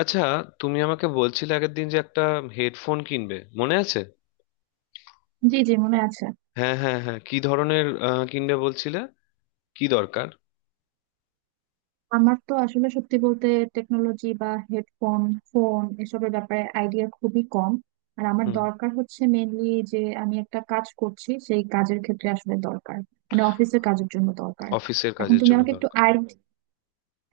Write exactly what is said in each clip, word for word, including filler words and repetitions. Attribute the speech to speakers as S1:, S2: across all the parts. S1: আচ্ছা। তুমি আমাকে বলছিলে আগের দিন যে একটা হেডফোন কিনবে, মনে আছে?
S2: জি জি মনে আছে।
S1: হ্যাঁ হ্যাঁ হ্যাঁ, কি ধরনের আহ, কিনবে বলছিলে? কি দরকার?
S2: আমার তো আসলে সত্যি বলতে টেকনোলজি বা হেডফোন ফোন এসবের ব্যাপারে আইডিয়া খুবই কম। আর আমার
S1: হুম।
S2: দরকার হচ্ছে মেনলি যে আমি একটা কাজ করছি, সেই কাজের ক্ষেত্রে আসলে দরকার। মানে অফিসের কাজের জন্য দরকার।
S1: অফিসের
S2: এখন
S1: কাজের
S2: তুমি
S1: জন্য
S2: আমাকে একটু
S1: দরকার।
S2: আই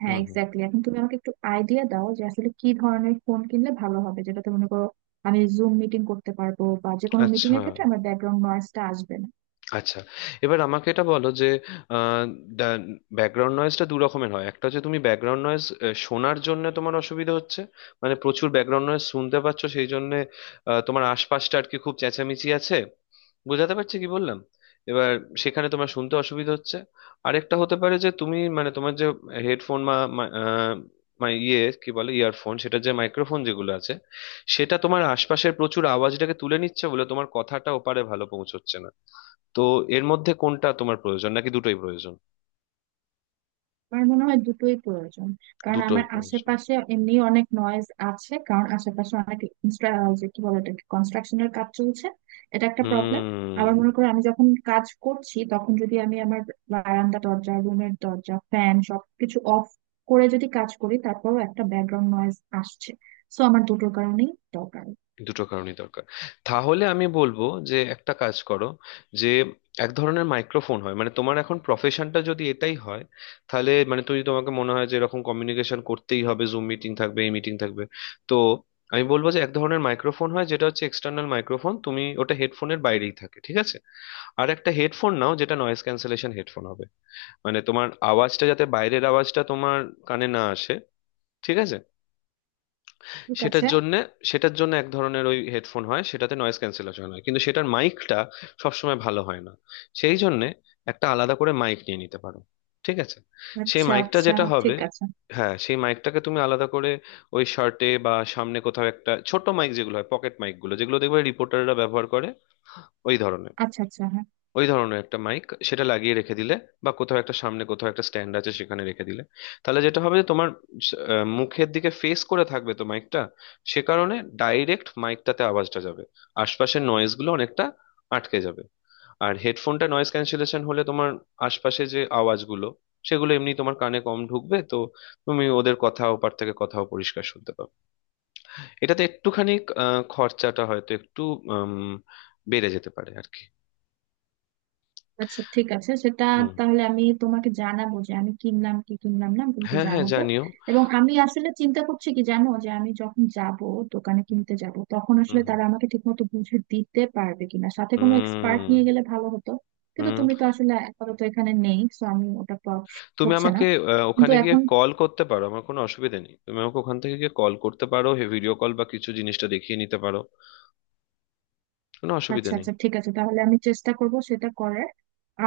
S2: হ্যাঁ,
S1: হুম হুম।
S2: এক্স্যাক্টলি, এখন তুমি আমাকে একটু আইডিয়া দাও যে আসলে কি ধরনের ফোন কিনলে ভালো হবে, যেটাতে মনে করো আমি জুম মিটিং করতে পারবো বা যে কোনো মিটিং
S1: আচ্ছা
S2: এর ক্ষেত্রে আমার ব্যাকগ্রাউন্ড নয়েজটা আসবে না।
S1: আচ্ছা। এবার আমাকে এটা বলো যে ব্যাকগ্রাউন্ড নয়েজটা দু রকমের হয়। একটা হচ্ছে তুমি ব্যাকগ্রাউন্ড নয়েজ শোনার জন্য তোমার অসুবিধা হচ্ছে, মানে প্রচুর ব্যাকগ্রাউন্ড নয়েজ শুনতে পাচ্ছ, সেই জন্য তোমার আশপাশটা আর কি খুব চেঁচামেচি আছে। বোঝাতে পারছি কি বললাম? এবার সেখানে তোমার শুনতে অসুবিধা হচ্ছে। আরেকটা হতে পারে যে তুমি মানে তোমার যে হেডফোন বা মা- আহ, মানে ইয়ে কি বলে ইয়ারফোন, সেটা যে মাইক্রোফোন যেগুলো আছে সেটা তোমার আশপাশের প্রচুর আওয়াজটাকে তুলে নিচ্ছে বলে তোমার কথাটা ওপারে ভালো পৌঁছচ্ছে না। তো এর মধ্যে কোনটা তোমার প্রয়োজন নাকি দুটোই প্রয়োজন?
S2: আমার মনে হয় দুটোই প্রয়োজন। কারণ
S1: দুটোই
S2: আমার
S1: প্রয়োজন।
S2: আশেপাশে এমনি অনেক নয়েজ আছে, কারণ আশেপাশে অনেক ইনস্ট্রা- যে কি বলে এটাকে, কনস্ট্রাকশনের কাজ চলছে। এটা একটা প্রবলেম।
S1: হুম।
S2: আবার মনে করো আমি যখন কাজ করছি, তখন যদি আমি আমার বারান্দা, দরজা, রুমের দরজা, ফ্যান সবকিছু অফ করে যদি কাজ করি, তারপরেও একটা ব্যাকগ্রাউন্ড নয়েজ আসছে। সো আমার দুটোর কারণেই দরকার।
S1: দুটো কারণই দরকার। তাহলে আমি বলবো যে একটা কাজ করো, যে এক ধরনের মাইক্রোফোন হয়, মানে তোমার এখন প্রফেশনটা যদি এটাই হয় তাহলে মানে তুমি তোমাকে মনে হয় যে এরকম কমিউনিকেশন করতেই হবে, জুম মিটিং থাকবে, এই মিটিং থাকবে। তো আমি বলবো যে এক ধরনের মাইক্রোফোন হয় যেটা হচ্ছে এক্সটার্নাল মাইক্রোফোন, তুমি ওটা হেডফোনের বাইরেই থাকে, ঠিক আছে? আর একটা হেডফোন নাও যেটা নয়েজ ক্যান্সেলেশন হেডফোন, মানে তোমার আওয়াজটা যাতে বাইরের আওয়াজটা তোমার কানে না আসে, ঠিক আছে?
S2: ঠিক
S1: সেটার
S2: আছে।
S1: জন্য, সেটার জন্য এক ধরনের ওই হেডফোন হয়, সেটাতে নয়েজ ক্যান্সেলেশন হয় কিন্তু সেটার মাইকটা সবসময় ভালো হয় না, সেই জন্য একটা আলাদা করে মাইক নিয়ে নিতে পারো। ঠিক আছে। সেই
S2: আচ্ছা
S1: মাইকটা
S2: আচ্ছা
S1: যেটা হবে,
S2: ঠিক আছে।
S1: হ্যাঁ সেই মাইকটাকে তুমি আলাদা করে ওই শার্টে বা সামনে কোথাও একটা ছোট মাইক, যেগুলো হয় পকেট মাইকগুলো যেগুলো দেখবে রিপোর্টাররা ব্যবহার করে, ওই ধরনের,
S2: আচ্ছা আচ্ছা হ্যাঁ।
S1: ওই ধরনের একটা মাইক সেটা লাগিয়ে রেখে দিলে বা কোথাও একটা সামনে কোথাও একটা স্ট্যান্ড আছে সেখানে রেখে দিলে, তাহলে যেটা হবে যে তোমার আহ, মুখের দিকে ফেস করে থাকবে তো মাইকটা। সে কারণে ডাইরেক্ট মাইকটাতে আওয়াজটা যাবে, আশপাশের নয়েজ গুলো অনেকটা আটকে যাবে। আর হেডফোনটা নয়েজ ক্যান্সেলেশন হলে তোমার আশপাশে যে আওয়াজগুলো, সেগুলো এমনি তোমার কানে কম ঢুকবে তো, তুমি ওদের কথা ওপার থেকে কথাও পরিষ্কার শুনতে পাবে। এটাতে একটুখানি আহ, খরচাটা হয়তো একটু উম, বেড়ে যেতে পারে আর কি।
S2: আচ্ছা ঠিক আছে সেটা।
S1: হুম।
S2: তাহলে আমি তোমাকে জানাবো যে আমি কিনলাম কি কিনলাম না, আমি তোমাকে
S1: হ্যাঁ হ্যাঁ,
S2: জানাবো।
S1: জানিও।
S2: এবং আমি আসলে চিন্তা করছি কি জানো, যে আমি যখন যাব দোকানে কিনতে যাব, তখন আসলে
S1: হুম
S2: তারা আমাকে ঠিকমতো বুঝে দিতে পারবে কিনা। সাথে কোনো এক্সপার্ট
S1: হুম
S2: নিয়ে গেলে ভালো হতো। কিন্তু
S1: হুম।
S2: তুমি তো আসলে আপাতত এখানে নেই, সো আমি ওটা পাওয়া
S1: তুমি
S2: হচ্ছে না।
S1: আমাকে আহ,
S2: কিন্তু
S1: ওখানে গিয়ে
S2: এখন
S1: কল করতে পারো, আমার কোনো অসুবিধা নেই, তুমি আমাকে ওখান থেকে গিয়ে কল করতে পারো, ভিডিও কল বা কিছু জিনিসটা দেখিয়ে নিতে পারো, কোনো অসুবিধা
S2: আচ্ছা
S1: নেই।
S2: আচ্ছা ঠিক আছে, তাহলে আমি চেষ্টা করব সেটা করার।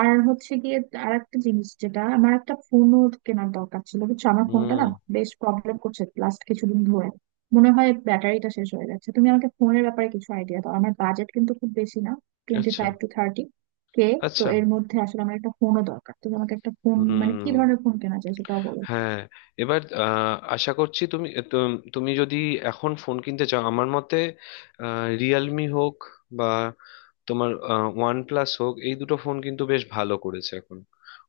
S2: আর হচ্ছে গিয়ে, আর একটা জিনিস যেটা, আমার একটা ফোনও কেনার দরকার ছিল। বুঝছো আমার ফোনটা
S1: হুম।
S2: না বেশ প্রবলেম করছে লাস্ট কিছুদিন ধরে। মনে হয় ব্যাটারিটা শেষ হয়ে যাচ্ছে। তুমি আমাকে ফোনের ব্যাপারে কিছু আইডিয়া দাও, আমার বাজেট কিন্তু খুব বেশি না। টোয়েন্টি
S1: আচ্ছা
S2: ফাইভ টু থার্টি কে। তো
S1: আচ্ছা।
S2: এর মধ্যে আসলে আমার একটা ফোনও দরকার, তুমি আমাকে একটা ফোন মানে কি
S1: হুম।
S2: ধরনের ফোন কেনা যায় সেটাও বলো।
S1: হ্যাঁ। এবার আহ, আশা করছি তুমি তু- তুমি যদি এখন ফোন কিনতে চাও, আমার মতে রিয়েলমি হোক বা তোমার ওয়ান প্লাস হোক, এই দুটো ফোন কিন্তু বেশ ভালো করেছে এখন।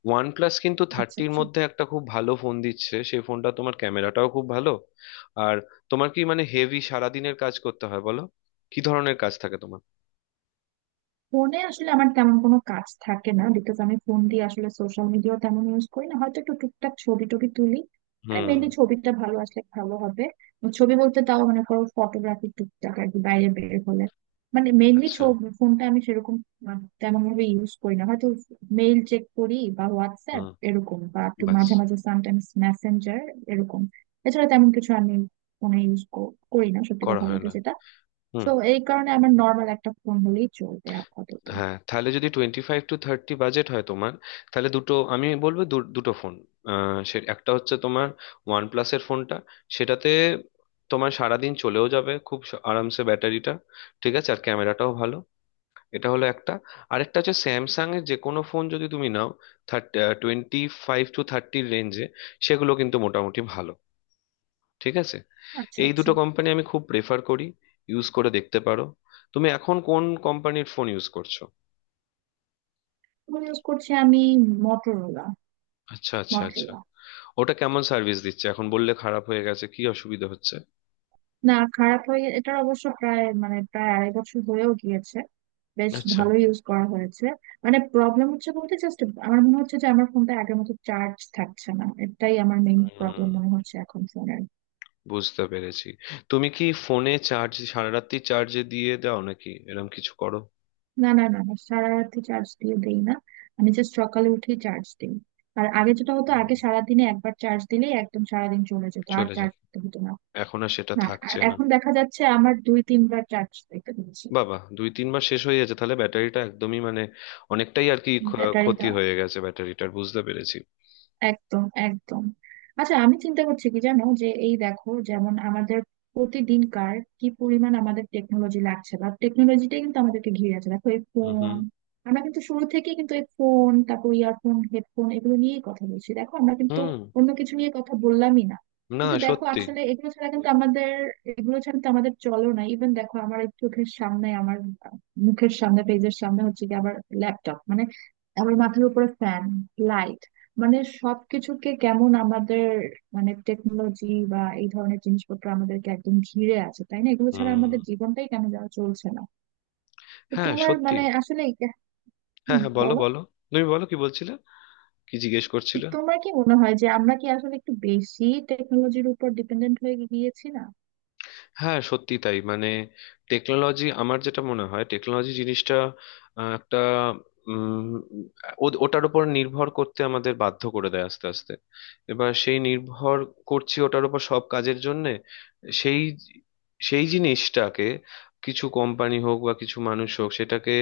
S1: ওয়ান প্লাস কিন্তু
S2: আচ্ছা
S1: থার্টির
S2: আচ্ছা।
S1: মধ্যে একটা খুব ভালো ফোন দিচ্ছে, সেই ফোনটা তোমার ক্যামেরাটাও খুব ভালো। আর তোমার কি মানে হেভি সারাদিনের কাজ করতে হয় বলো, কি ধরনের কাজ থাকে তোমার?
S2: ফোনে আসলে আমার তেমন কোনো কাজ থাকে না, বিকজ আমি ফোন দিয়ে আসলে সোশ্যাল মিডিয়া তেমন ইউজ করি না, হয়তো একটু টুকটাক ছবি টবি তুলি। মানে মেনলি
S1: হুম।
S2: ছবিটা ভালো আসলে ভালো হবে। ছবি বলতে তাও মনে করো ফটোগ্রাফি টুকটাক আর কি, বাইরে বের হলে। মানে মেনলি
S1: আচ্ছা।
S2: ছবি, ফোনটা আমি সেরকম মানে তেমন ভাবে ইউজ করি না হয়তো। মেইল চেক করি বা হোয়াটসঅ্যাপ
S1: হুম।
S2: এরকম, বা একটু
S1: ব্যাস।
S2: মাঝে মাঝে সামটাইমস মেসেঞ্জার এরকম। এছাড়া তেমন কিছু আমি ফোনে ইউজ করি না সত্যি
S1: করা
S2: কথা
S1: হয়
S2: বলতে,
S1: না।
S2: যেটা।
S1: হুম।
S2: তো এই কারণে আমার নর্মাল একটা ফোন হলেই চলবে আপাতত।
S1: হ্যাঁ, তাহলে যদি twenty five to thirty budget হয় তোমার, তাহলে দুটো আমি বলবো দু- দুটো ফোন। সে একটা হচ্ছে তোমার ওয়ান প্লাসের ফোনটা, সেটাতে তোমার সারাদিন চলেও যাবে খুব স- আরামসে ব্যাটারিটা, ঠিক আছে, আর ক্যামেরাটাও ভালো। এটা হলো একটা। আরেকটা হচ্ছে স্যামসাং এর যে কোনো ফোন যদি তুমি নাও, থার্টি, টোয়েন্টি ফাইভ টু থার্টির রেঞ্জে, সেগুলো কিন্তু মোটামুটি ভালো, ঠিক আছে।
S2: আচ্ছা
S1: এই
S2: আচ্ছা।
S1: দুটো কোম্পানি আমি খুব প্রেফার করি, ইউজ করে দেখতে পারো। তুমি এখন কোন কোম্পানির ফোন ইউজ করছো?
S2: ফোন ইউজ করছি আমি মটোরোলা।
S1: আচ্ছা আচ্ছা আচ্ছা।
S2: মটোরোলা।
S1: ওটা কেমন সার্ভিস দিচ্ছে এখন, বললে খারাপ হয়ে গেছে, কি অসুবিধা হচ্ছে?
S2: না, খারাপ হয়ে, এটার অবশ্য প্রায় মানে প্রায় আড়াই বছর হয়েও গিয়েছে, বেশ
S1: আচ্ছা।
S2: ভালো ইউজ করা হয়েছে। মানে প্রবলেম হচ্ছে বলতে জাস্ট আমার মনে হচ্ছে যে আমার ফোনটা আগের মতো চার্জ থাকছে না, এটাই আমার মেইন প্রবলেম
S1: হুম।
S2: মনে হচ্ছে এখন ফোনের।
S1: বুঝতে পেরেছি। তুমি কি ফোনে চার্জ সারা রাত্রি চার্জে দিয়ে দাও নাকি এরকম কিছু করো?
S2: না না না না, সারা রাত্রি চার্জ দিয়ে দেই না। আমি জাস্ট সকালে উঠে চার্জ দিই। আর আগে যেটা হতো,
S1: হুম,
S2: আগে সারাদিনে একবার চার্জ দিলেই একদম সারাদিন চলে যেত, আর
S1: চলে যায়।
S2: চার্জ দিতে হতো না।
S1: এখন আর সেটা
S2: না, আর
S1: থাকছে না।
S2: এখন দেখা যাচ্ছে আমার দুই তিনবার চার্জ দিতে হচ্ছে।
S1: বাবা, দুই তিন মাস শেষ হয়ে গেছে তাহলে, ব্যাটারিটা একদমই মানে অনেকটাই আর কি ক্ষ-
S2: ব্যাটারি
S1: ক্ষতি
S2: দাও।
S1: হয়ে গেছে ব্যাটারিটার, বুঝতে পেরেছি।
S2: একদম, একদম। আচ্ছা, আমি চিন্তা করছি কি জানো, যে এই দেখো যেমন আমাদের প্রতিদিনকার কি পরিমাণ আমাদের টেকনোলজি লাগছে, বা টেকনোলজিটাই কিন্তু আমাদেরকে ঘিরে আছে। দেখো এই
S1: হুম হুম
S2: ফোন, আমরা কিন্তু শুরু থেকে কিন্তু এই ফোন, তারপর ইয়ারফোন, হেডফোন এগুলো নিয়েই কথা বলছি। দেখো আমরা কিন্তু
S1: হুম।
S2: অন্য কিছু নিয়ে কথা বললামই না।
S1: না
S2: কিন্তু দেখো
S1: সত্যি।
S2: আসলে এগুলো ছাড়া কিন্তু আমাদের, এগুলো ছাড়া কিন্তু আমাদের চলো না। ইভেন দেখো আমার এই চোখের সামনে আমার, আহ, মুখের সামনে, পেজের সামনে হচ্ছে কি, আবার ল্যাপটপ, মানে আমার মাথার উপরে ফ্যান, লাইট, মানে সবকিছুকে কেমন আমাদের মানে টেকনোলজি বা এই ধরনের জিনিসপত্র আমাদেরকে একদম ঘিরে আছে, তাই না? এগুলো ছাড়া
S1: হুম।
S2: আমাদের জীবনটাই কেন যাওয়া চলছে না। তো
S1: হ্যাঁ
S2: তোমার
S1: সত্যি।
S2: মানে আসলে,
S1: হ্যাঁ
S2: হুম
S1: হ্যাঁ, বলো
S2: বলো,
S1: বলো। তুমি বলো কি বলছিলে, কি জিজ্ঞেস
S2: তো
S1: করছিলে?
S2: তোমার কি মনে হয় যে আমরা কি আসলে একটু বেশি টেকনোলজির উপর ডিপেন্ডেন্ট হয়ে গিয়েছি না?
S1: হ্যাঁ সত্যি তাই, মানে টেকনোলজি, আমার যেটা মনে হয় টেকনোলজি জিনিসটা আহ, একটা উম, ও- ওটার উপর নির্ভর করতে আমাদের বাধ্য করে দেয় আস্তে আস্তে। এবার সেই নির্ভর করছি ওটার উপর সব কাজের জন্যে, সেই সেই জিনিসটাকে কিছু কোম্পানি হোক বা কিছু মানুষ হোক সেটাকে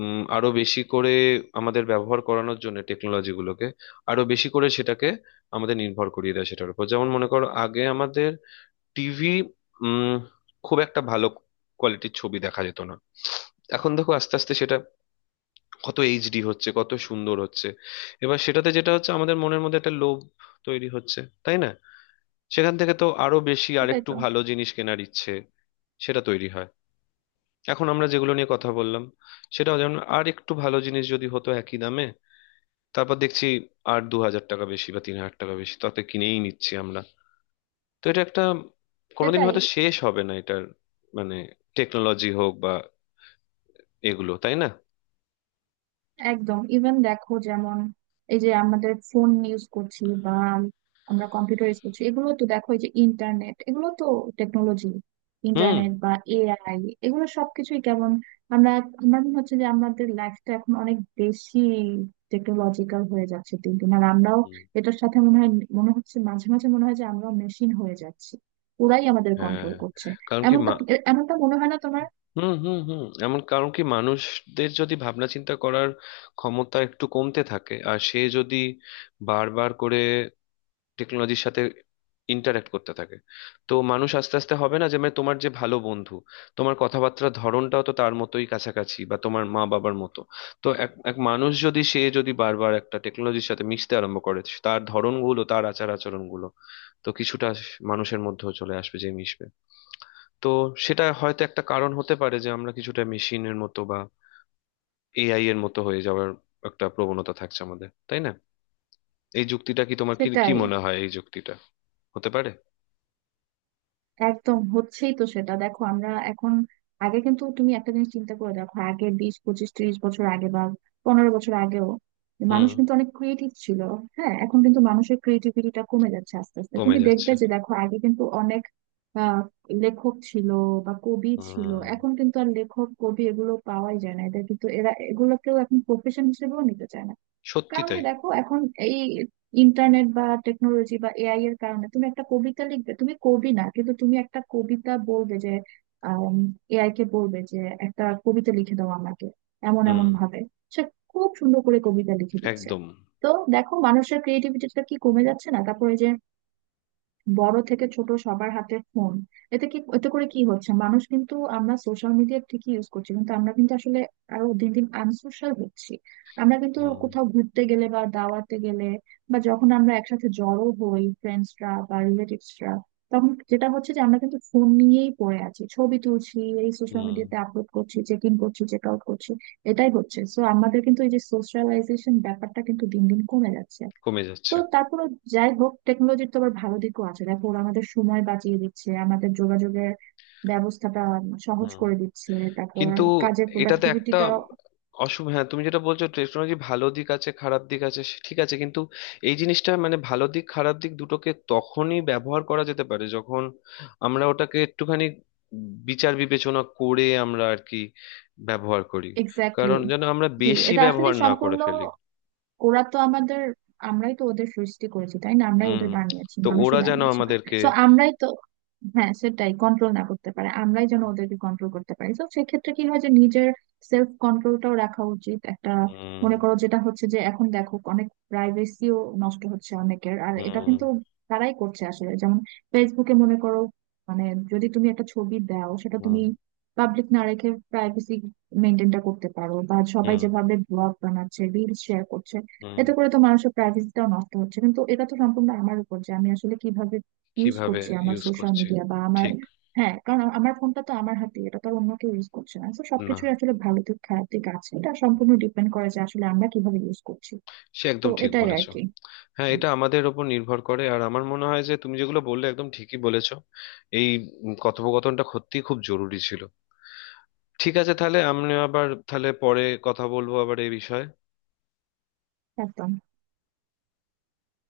S1: উম, আরো বেশি করে আমাদের ব্যবহার করানোর জন্য টেকনোলজি গুলোকে আরো বেশি করে সেটাকে আমাদের নির্ভর করিয়ে দেয় সেটার উপর। যেমন মনে করো আগে আমাদের টিভি উম খুব একটা ভালো কোয়ালিটির ছবি দেখা যেত না, এখন দেখো আস্তে আস্তে সেটা কত এইচডি হচ্ছে, কত সুন্দর হচ্ছে। এবার সেটাতে যেটা হচ্ছে আমাদের মনের মধ্যে একটা লোভ তৈরি হচ্ছে, তাই না? সেখান থেকে তো আরো বেশি
S2: সেটাই
S1: আরেকটু
S2: তো।
S1: ভালো জিনিস কেনার ইচ্ছে সেটা তৈরি হয়। এখন আমরা যেগুলো নিয়ে কথা বললাম, সেটাও যেমন আর একটু ভালো জিনিস যদি হতো একই দামে, তারপর দেখছি আর দু হাজার টাকা বেশি বা তিন হাজার টাকা বেশি, তাতে কিনেই নিচ্ছি আমরা। তো এটা একটা, কোনোদিন
S2: সেটাই,
S1: হয়তো শেষ হবে না এটার, মানে টেকনোলজি হোক বা এগুলো, তাই না?
S2: একদম। ইভেন দেখো যেমন এই যে আমাদের ফোন ইউজ করছি বা আমরা কম্পিউটার ইউজ করছি, এগুলো তো দেখো, এই যে ইন্টারনেট, এগুলো তো টেকনোলজি,
S1: হুম।
S2: ইন্টারনেট বা এআই, এগুলো সবকিছুই কেমন, আমরা, আমার মনে হচ্ছে যে আমাদের লাইফটা এখন অনেক বেশি টেকনোলজিক্যাল হয়ে যাচ্ছে দিন দিন, আর আমরাও
S1: হুম,
S2: এটার সাথে মনে হয়, মনে হচ্ছে মাঝে মাঝে মনে হয় যে আমরাও মেশিন হয়ে যাচ্ছি, ওরাই আমাদের
S1: হ্যাঁ।
S2: কন্ট্রোল করছে।
S1: কারণ কি
S2: এমনটা
S1: মা।
S2: এমনটা মনে হয় না তোমার?
S1: হুম হুম হুম, এমন। কারণ কি, মানুষদের যদি ভাবনা চিন্তা করার ক্ষমতা একটু কমতে থাকে আর সে যদি বারবার করে টেকনোলজির সাথে ইন্টারাক্ট করতে থাকে, তো মানুষ আস্তে আস্তে হবে না যে, মানে তোমার যে ভালো বন্ধু, তোমার কথাবার্তার ধরনটাও তো তার মতোই কাছাকাছি বা তোমার মা বাবার মতো। তো এক এক মানুষ যদি সে যদি বারবার একটা টেকনোলজির সাথে মিশতে আরম্ভ করে, তার ধরনগুলো তার আচার আচরণগুলো তো কিছুটা মানুষের মধ্যেও চলে আসবে যে মিশবে। তো সেটা হয়তো একটা কারণ হতে পারে যে আমরা কিছুটা মেশিনের মতো বা এআই এর মতো হয়ে যাওয়ার একটা প্রবণতা থাকছে আমাদের, তাই না? এই যুক্তিটা, কি তোমার কি কি
S2: সেটাই।
S1: মনে হয় এই যুক্তিটা হতে পারে?
S2: একদম হচ্ছেই তো সেটা। দেখো আমরা এখন, আগে কিন্তু, তুমি একটা জিনিস চিন্তা করে দেখো, আগে বিশ পঁচিশ ত্রিশ বছর আগে বা পনেরো বছর আগেও
S1: হুম।
S2: মানুষ কিন্তু অনেক ক্রিয়েটিভ ছিল। হ্যাঁ, এখন কিন্তু মানুষের ক্রিয়েটিভিটিটা কমে যাচ্ছে আস্তে আস্তে,
S1: কমে
S2: তুমি দেখবে
S1: যাচ্ছে।
S2: যে, দেখো আগে কিন্তু অনেক আহ লেখক ছিল বা কবি ছিল,
S1: হুম,
S2: এখন কিন্তু আর লেখক কবি এগুলো পাওয়াই যায় না, এদের কিন্তু, এরা এগুলোকেও এখন প্রফেশন হিসেবেও নিতে চায় না।
S1: সত্যি
S2: কারণ কি,
S1: তাই।
S2: দেখো এখন এই ইন্টারনেট বা টেকনোলজি বা এআই এর কারণে তুমি একটা কবিতা লিখবে, তুমি কবি না কিন্তু, তুমি একটা কবিতা বলবে যে, এআই কে বলবে যে একটা কবিতা লিখে দাও আমাকে এমন
S1: হুম।
S2: এমন ভাবে, সে খুব সুন্দর করে কবিতা লিখে দিচ্ছে।
S1: একদম।
S2: তো দেখো মানুষের ক্রিয়েটিভিটিটা কি কমে যাচ্ছে না? তারপরে যে বড় থেকে ছোট সবার হাতে ফোন, এতে কি, এতে করে কি হচ্ছে, মানুষ কিন্তু, আমরা সোশ্যাল মিডিয়া ঠিকই ইউজ করছি, কিন্তু আমরা কিন্তু আসলে আরো দিন দিন আনসোশ্যাল হচ্ছি। আমরা কিন্তু
S1: হুম
S2: কোথাও ঘুরতে গেলে বা দাওয়াতে গেলে, বা যখন আমরা একসাথে জড়ো হই ফ্রেন্ডসরা বা রিলেটিভসরা, তখন যেটা হচ্ছে যে আমরা কিন্তু ফোন নিয়েই পড়ে আছি, ছবি তুলছি, এই সোশ্যাল
S1: হুম।
S2: মিডিয়াতে আপলোড করছি, চেক ইন করছি, চেক আউট করছি, এটাই হচ্ছে। সো আমাদের কিন্তু এই যে সোশ্যালাইজেশন ব্যাপারটা কিন্তু দিন দিন কমে যাচ্ছে।
S1: কমে
S2: তো
S1: যাচ্ছে।
S2: তারপরে, যাই হোক, টেকনোলজির তো আবার ভালো দিকও আছে। দেখো ওরা আমাদের সময় বাঁচিয়ে দিচ্ছে, আমাদের যোগাযোগের ব্যবস্থাটা সহজ
S1: হুম।
S2: করে দিচ্ছে। তারপর
S1: কিন্তু
S2: কাজের
S1: এটাতে একটা
S2: প্রোডাক্টিভিটিটা।
S1: অসুবিধা, হ্যাঁ তুমি যেটা বলছো টেকনোলজি ভালো দিক আছে খারাপ দিক আছে, সে ঠিক আছে, কিন্তু এই জিনিসটা মানে ভালো দিক খারাপ দিক দুটোকে তখনই ব্যবহার করা যেতে পারে যখন আমরা ওটাকে একটুখানি বিচার বিবেচনা করে আমরা আর কি ব্যবহার করি।
S2: এক্স্যাক্টলি।
S1: কারণ যেন আমরা
S2: জি,
S1: বেশি
S2: এটা আসলে
S1: ব্যবহার না করে
S2: সম্পূর্ণ,
S1: ফেলি।
S2: ওরা তো আমাদের, আমরাই তো ওদের সৃষ্টি করেছি তাই না, আমরাই
S1: হুম।
S2: ওদের বানিয়েছি,
S1: তো ওরা
S2: মানুষই
S1: যেন
S2: বানিয়েছে।
S1: আমাদেরকে,
S2: তো আমরাই তো, হ্যাঁ সেটাই, কন্ট্রোল না করতে পারে, আমরাই যেন ওদেরকে কন্ট্রোল করতে পারি। তো সেক্ষেত্রে কি হয় যে নিজের সেলফ কন্ট্রোলটাও রাখা উচিত একটা।
S1: হুম
S2: মনে করো যেটা হচ্ছে যে এখন দেখো অনেক প্রাইভেসিও নষ্ট হচ্ছে অনেকের, আর এটা
S1: হুম
S2: কিন্তু তারাই করছে আসলে। যেমন ফেসবুকে মনে করো, মানে যদি তুমি একটা ছবি দাও, সেটা তুমি
S1: হুম
S2: পাবলিক না রেখে প্রাইভেসি মেনটেনটা করতে পারো। বা সবাই
S1: হুম
S2: যেভাবে ব্লগ বানাচ্ছে, রিলস শেয়ার করছে,
S1: হুম,
S2: এতে করে তো মানুষের প্রাইভেসিটাও নষ্ট হচ্ছে। কিন্তু এটা তো সম্পূর্ণ আমার উপর যে আমি আসলে কিভাবে ইউজ
S1: কিভাবে
S2: করছি আমার
S1: ইউজ
S2: সোশ্যাল
S1: করছি,
S2: মিডিয়া বা আমার।
S1: ঠিক।
S2: হ্যাঁ কারণ আ- আমার ফোনটা তো আমার হাতে, এটা তো আর অন্য কেউ ইউজ করছে না। তো
S1: না,
S2: সবকিছুই আসলে ভালো দিক খারাপ দিক আছে, এটা সম্পূর্ণ ডিপেন্ড করে যে আসলে আমরা কিভাবে ইউজ করছি।
S1: সে
S2: তো
S1: একদম ঠিক
S2: এটাই আর
S1: বলেছো।
S2: কি।
S1: হ্যাঁ, এটা আমাদের ওপর নির্ভর করে, আর আমার মনে হয় যে তুমি যেগুলো বললে একদম ঠিকই বলেছো। এই উম, কথোপকথনটা সত্যি খুব জরুরি ছিল। ঠিক আছে, তাহলে আমরা আবার তাহলে পরে কথা বলবো আবার এই বিষয়ে।
S2: একদম।